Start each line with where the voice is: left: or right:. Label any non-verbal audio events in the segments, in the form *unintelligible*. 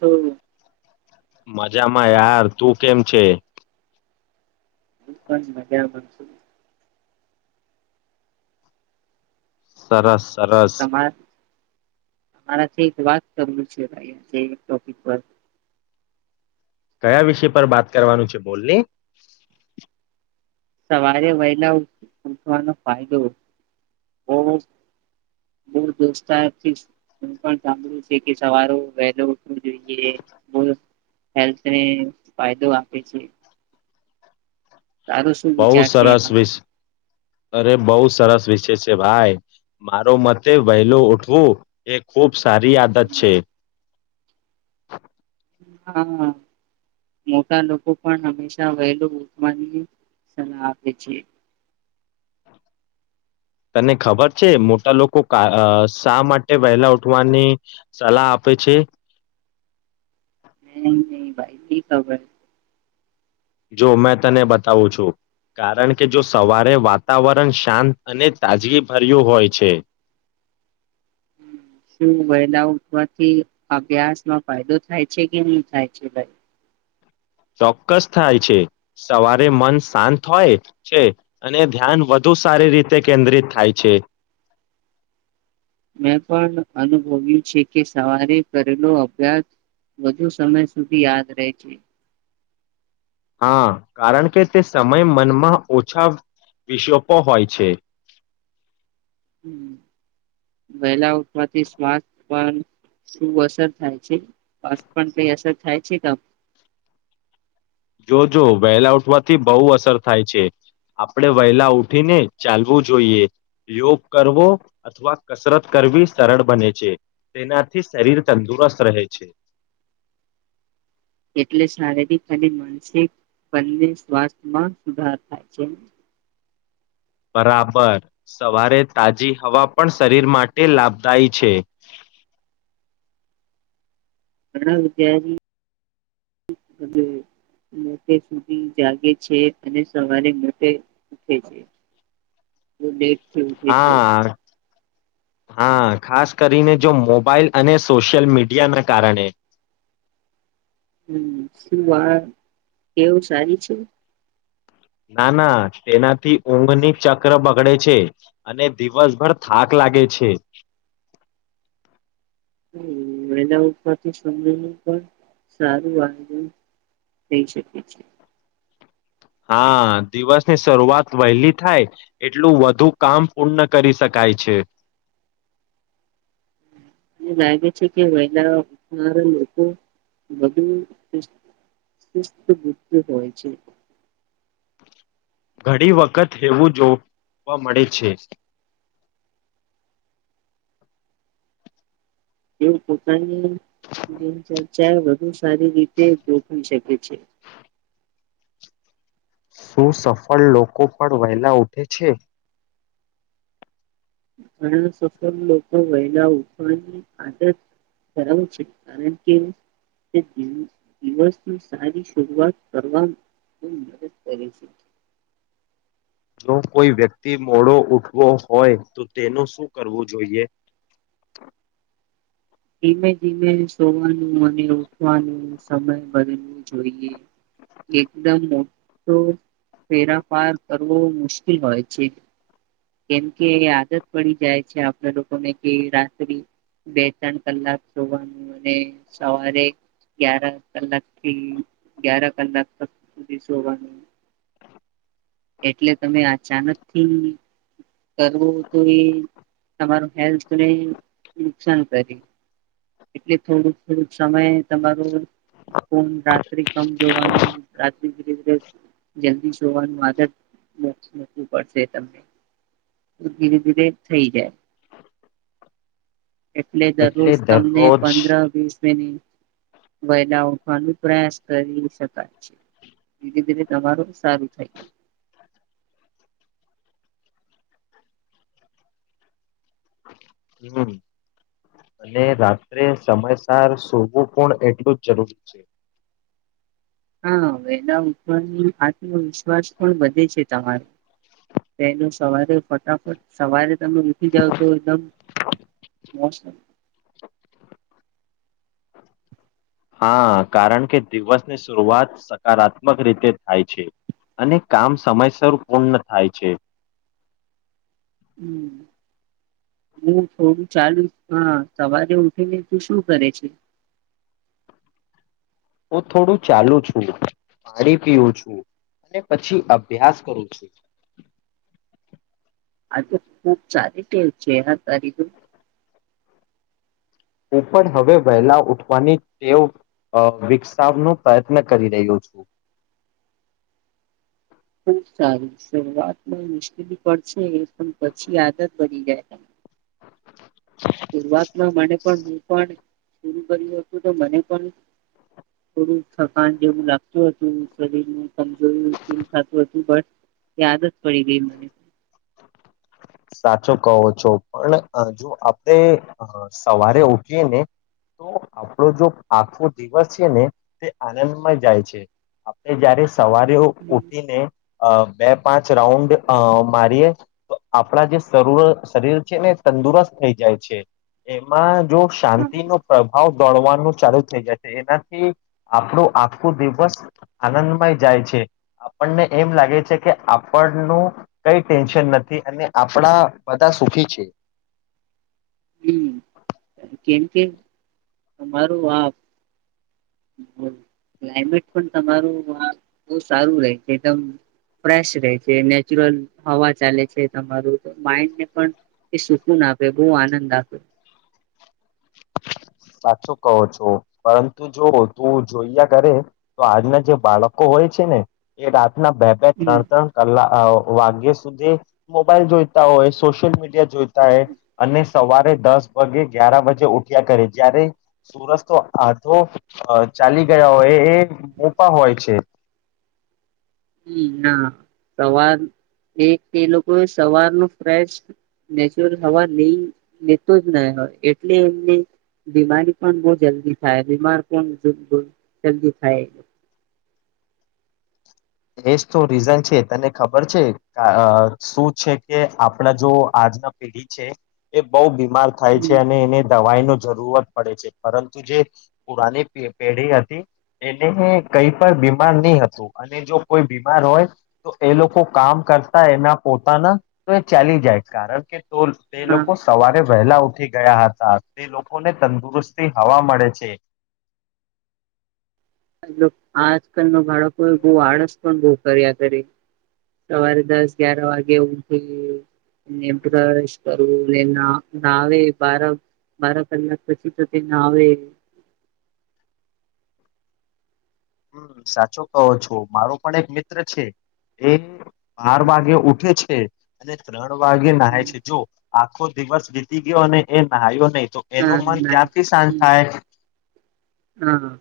right: હમ્મ
left: મજામાં યાર તું કેમ છે
right: *inaudible*
left: સરસ સરસ
right: અરાથી વાત કરવું છે ભાઈ એક ટોપિક પર
left: કયા વિષય પર વાત કરવાનું છે બોલની
right: સવારે વહેલા ઉઠવાનો ફાયદો બો દોસ્તાર થી સાંભળું છે કે સવારે વહેલો ઉઠવું જોઈએ બ હેલ્થને ફાયદો આપે છે તારો શું
left: બઉ
right: વિચાર છે એમાં?
left: સરસવી અરે બઉુ સરસવીસ છે છે ભાઈ મારો મતે વહેલો ઉઠવું એ ખૂબ સારી આદત છે
right: હા મોટા લોકો પણ હંમેશા વહેલું ઉઠવાની સલાહ આપે છે
left: તને ખબર છે મોટા લોકો કા શા માટે વહેલા ઉઠવાની સલાહ આપે છે
right: ની ભાઈ ની ખબર
left: જો મેં તને બતાવું છું કારણ કે જો સવારે વાતાવરણ શાંત અને તાજગી ભર્યું હોય છે
right: શું વેહલા ઉઠવાથી અભ્યાસ માં ફાયદો થાય છે કે ની થાઈ છે ભાઈ
left: ચોક્કસ થાય છે સવારે મન શાંત હોય છે અને ધ્યાન વધુ સારી રીતે કેન્દ્રિત થાય છે
right: મેં પણ અનુભવ્યું છે કે સવારે કરેલો અભ્યાસ વધુ સમય સુધી યાદ રહે છે
left: હા કારણ કે તે સમય મનમાં ઓછા વિષોપો હોય છે
right: હમ્મ વહેલા ઉઠવાથી શ્વાસ પર શું અસર થાય છે શ્વાસ પણ કઈ અસર થાય છે
left: જોજ વહેલા ઉઠવાથી બહુ અસર થાય છે આપણે વહેલા ઉઠીને ચાલવું જોઈએ યોગ કરવો અથવા કસરત કરવી સરળ બને છે તેનાથી શરીર તંદુરસ્ત રહે છે
right: એટલે શારીરિક અને માનસિક બંને સ્વાસ્થ્યમાં સુધાર થાય છે
left: બરાબર સવારે તાજી હવા પણ શરીર માટે લાભદાયી છે
right: ઘણા મોડે સુધી જાગે છે અને સવારે મોડે ઉઠે છે ઉઠે છે
left: હા હા ખાસ કરીને જો મોબાાઈલ અને સોશિયલ મીડિયાના કારણે
right: હમ શું વા ટેવ સારી છે
left: ના ના તેનાથી ઊંઘની ચક્ર બગડે છે અને દિવસભર થાક લાગે છે
right: મેદા ઉઠવાથી સમયનું પણ સારું આંદન થઈ શકે છે
left: હા દિવસની શરૂઆત વહેલી થાય એટલું વધુ કામ પૂર્ણ કરી શકાય છે
right: મને લાગે છે કે વેહેલા ઉઢનારા લોકો વધુ *unintelligible* હોય છે
left: ઘણી વખત હેવું જોવા મળે છે
right: એવું પોતાની જ જ ચ વધુ સારી રીતે જોખી શકે છે
left: શું સફળ લોકો પણ વહેલા ઉઠે છે
right: ઘણા સફળ લોકો વહેલા ઉઠવાની આદત ધરાવે છે કારણ કે દિવસની સારી શરૂઆત કરવાવામાં મદદ કરે છે
left: જો કોઈ વ્યક્તિ મોડો ઉઠવો હોય તો તેનું શું કરવું જોઈએ
right: ધીમે ધીમે સોવાનું અને ઉઠવાનું સમય બદલવું જોઈએ એકદમ મોટો ફેરાફાર કરવો મુશ્કેલ હોય છે કેમકે આદત પડી જાય છે આપણે લોકોને કે રાત્રિ બે ત્રણ કલાક જોવાનું અને સવારે ગ્યાર કલાક થી ગ્યાર કલાક સુધી જોવાનું એટલે તમે અચાનકથી કરવો તો એ તમાર હેલ્થને નુકસાન કરે એટલે થોડુંક થોડક સમય તમારો હોમ રાત્રે કમ જોવાનું રાત્ર ધરે ધીરે જલ્દી જોવાનું આગળ ું પડશે તમને ધીરે ધીરે થઈ જાય એટલે દરરોજ તમને પંદર વીસ મિનિટ વયદા ઉઠવાનો પ્રયાસ કરી શકાય છે ધીરે ધીરે તમારું સારું થઈ ગય
left: હમ અને રાત્રે સમયસર સોવું પણ એટલું જ જરૂરી છે
right: હા વેલા ઉપરની આત્મવિશ્વાસ પણ વધે છે તમારો પહેલ સવારે ફટાફટ સવારે તમે વસી ગાવ તો એકદમ મોસમ
left: હા કારણ કે દિવસની શરૂઆત સકારાત્મક રીતે થાય છે અને કામ સમયસર પૂર્ણ થાય છે
right: હમ હું થોડું ચાલુ હા સવારે ઉઠીને તોું શું કરે છે
left: હું થોડું ચાલુ છું પાણી પીવું છું અને પછી અભ્યાસ કરું છું
right: આતો ખુબ સારી ટેવ છે હો તારી તો
left: હું પણ હવે વહેલા ઉઠવાની ટેવ વિકસાવનો પ્રયત્ન કરી રહ્યો છું
right: ખુબ સારી શરૂઆતમાં મુશ્કેલી પડશે પછી આદત બની જાય ત. શરઆતમાં મને પણ હું પણ. શરું કર્યું હતું તો મને પણ થોડું થકાન જેવું લાગતું હતું શરીર કમજોરી થતું હતું પણ આદત જ પડી ગઈ મને.
left: સાચો કહો છો પણ જો આપણે સવારે ઉઠીએ ને તો આપણો જો આખો દિવસ છે ને તે આનંદમાં જાય છે આપણે. જયારે સવારે ઉઠીને અ. બે પાંચ રાઉન્ડ મારીએ. આપણા જે શર શરીર છે ને એ તંદુરસ્ત થઈ જાય છે એમાં જો શાંતિનોો પ્રભાવ દોડવાનું ચાલુ થઈ જાય છે એનાથી આપણું આખું દિવસ આનંદમય જાય છે આપણને એમ લાગે છે કે આપણનું કઈ ટેન્શન નથી. અને આપણા બધા સુખી છે.
right: કેમકે તમારું આ ક્લાયમેટ પણ તમારું આ બહ સારું રહે છે એકદમ ફેશ રહે છે નેચરલ હવા ચાલે છે તમારું માઇન્ડને પણ એ સુકૂન આપે બહ આનંદ આપે.
left: સાચું કહો છો પરંતુ જો તું જોઈયા કરે તો આજના જે બાળકો હોય છે ને એ રાત. ના બે બે
right: હમ
left: ત્રણ ત્રણ કલાક આવો. વાગ્ય સુધી મોબાઈલ જોઈતા હોય સોશિયલ મીડિયા જોઈતા હોય અને સવારે દસ વાગે ગ્યાર વાગે ઉ. જગ્યા કરે જ્યારે સુરજ તો આધો ચાલી ગયા હોય એ મોપા હોય છે.
right: હમ ના સવાર એક એ લોકોએ સવાર ન ફેશ નેચરલ હવા લઈ લેતો જ નહી હોય એટલે એમને બીમારી પણ બહ જલ્દી થાય બીમાર પણ જદી થાય એ.
left: એજ તો રીઝન છે તને ખબર છે શું છે કે આપણા જો આજના પેઢી છે એ બહ બી. ર થાય છે
right: હમ
left: અને એને દવાઈ નો. જરૂરત પડે છે પરંતુ જે પુરાની પેઢી હતી એને કઈ પણ બીમાર નહી હતું અને જો. કોઈ બીમાર હોય તો એ લોકો કામ કરતા એના પોતાના તો એ ચાલી જાય કારણ કે. તો એ
right: હા
left: લોકો સવારે. વહેલા ઉઠી ગયા હતા તે લોકોને તંદુરસ્તી હવા મળે છે.
right: આજકાલ ન બાળકોએ બહ આળસ પણ બહુ કર્યા કર સવારે દસ ગ્યાર વાગે ઉઠી બ્રશ કરવું નાાવે બાર બાર કલાક પછી તો તે નાાવે
left: હમ સાચો કહો છો મારો પણ એક મિત્ર છે એ બાર વાગે ઉઠે છે અને ત્રણ. વાગે નાાય છે જો. આખો દિવસ જીતી ગયો અને એ ના્યો નહી. તો
right: હા
left: એનું મન
right: ના
left: ક્યાંથી શાંત
right: હ
left: થાય
right: હા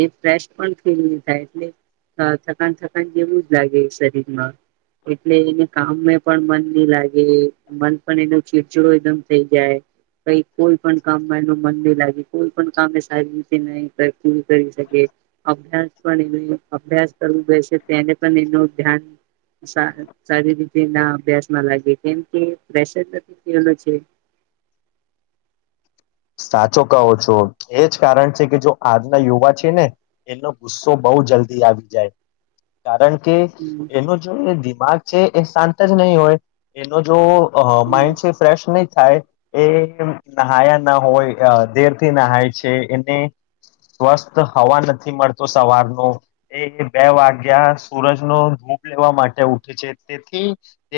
right: એ ફ. પણ નહી થાય એટલે થકાન થકાન જેવું જ લાગે શરીર માં એટલે એને કામને પણ મન નહી લાગે મન પણ એનો ચીડચીડો એકદમ થઈ જાય કઈક. કોઈ પણ કામમાં એનું મન નહી લાગે કોઈ પણ કામ સારી રીતે નહી કરી શકે અભ્યાસ પણ એ અભ્યાસ કરવું બેસે તેને પણ એનું ધ્યાન સારી રીતે ના અભ્યાસમાં લાગે કેમકે પ્રેશર નથી થલો છે.
left: સાચો કહો છો એજ કારણ છે કે જો આજના યુવા છે ને એનો ગુસ્સો બહુ જલ્દી આવી જાય કારણ કે.
right: હમ
left: કે એનો જો એ દિમાગ. છે એ શાંત જ નહીં હોય એનો જો.
right: હમ
left: માઇન્ડ છે ફ્રેેશ નહી. થાય એ નહયા. ના હોય દેર થી નાહાય છે એને સ્વસ્થ હવા નથી મળતો સવારનો એ બે વાગ્યા સુૂરજનો ધૂપ લેવા માટે ઉઠે છે તેથી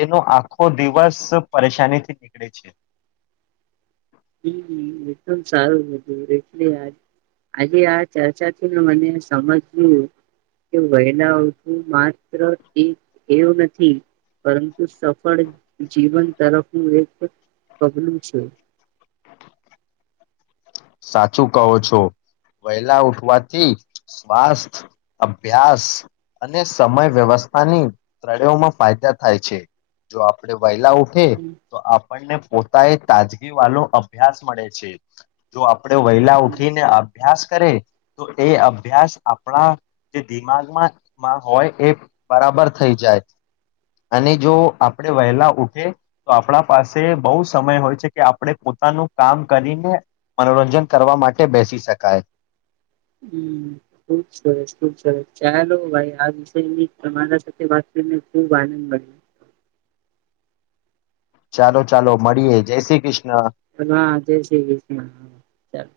left: એનો આખો દિવસ પરેશાનીથી નીકળે છે.
right: હમ. એકદમ સારું બું એટલે આજે આ ચર્ચા થી મને સમજું કે વહેલાઓું માત્ર એક એવું નથી પરંતુ સફળ જીવન તરફનું એક પગલું છે.
left: સાચું કહો છો વહેલા ઉઠવાથી સ્વાસ્થ્ય અભ્યાસ અને સમય વ્યવસ્થાની ત્રણેયોમાં ફાયદા થાય છે જો આપણે વહેલા. થ
right: હમ્મ
left: તો આપ. આપણને પોતા એ તાજગી વાલોો અભ્યાસ મળે છે. જો આપણે વહેલા ઉઠીને અભ્યાસ કરે તો એ અભ્યાસ આપણા જે દિમાગમાંમાં હોય એ બરાબર થઈ જાય. અને જો આપણે વહેલા ઉઠે તો આપણા પાસે બહુ સમય હોય છે કે આપણે પોતાનું કામ કરીને મનોરંજન કરવા માટે બેસી શકાય.
right: હમ ખુબ સરસ ખુબ સરસ ચાલો ભાઈ આ વિષયની તમારા સાથે વાત કરીને ખુબ આનંદ મળ્યો
left: ચાલો ચાલો મળીએે જય શ્રી કૃષ્ણ
right: હા જય શ્રી કૃષ્ણ ચાલ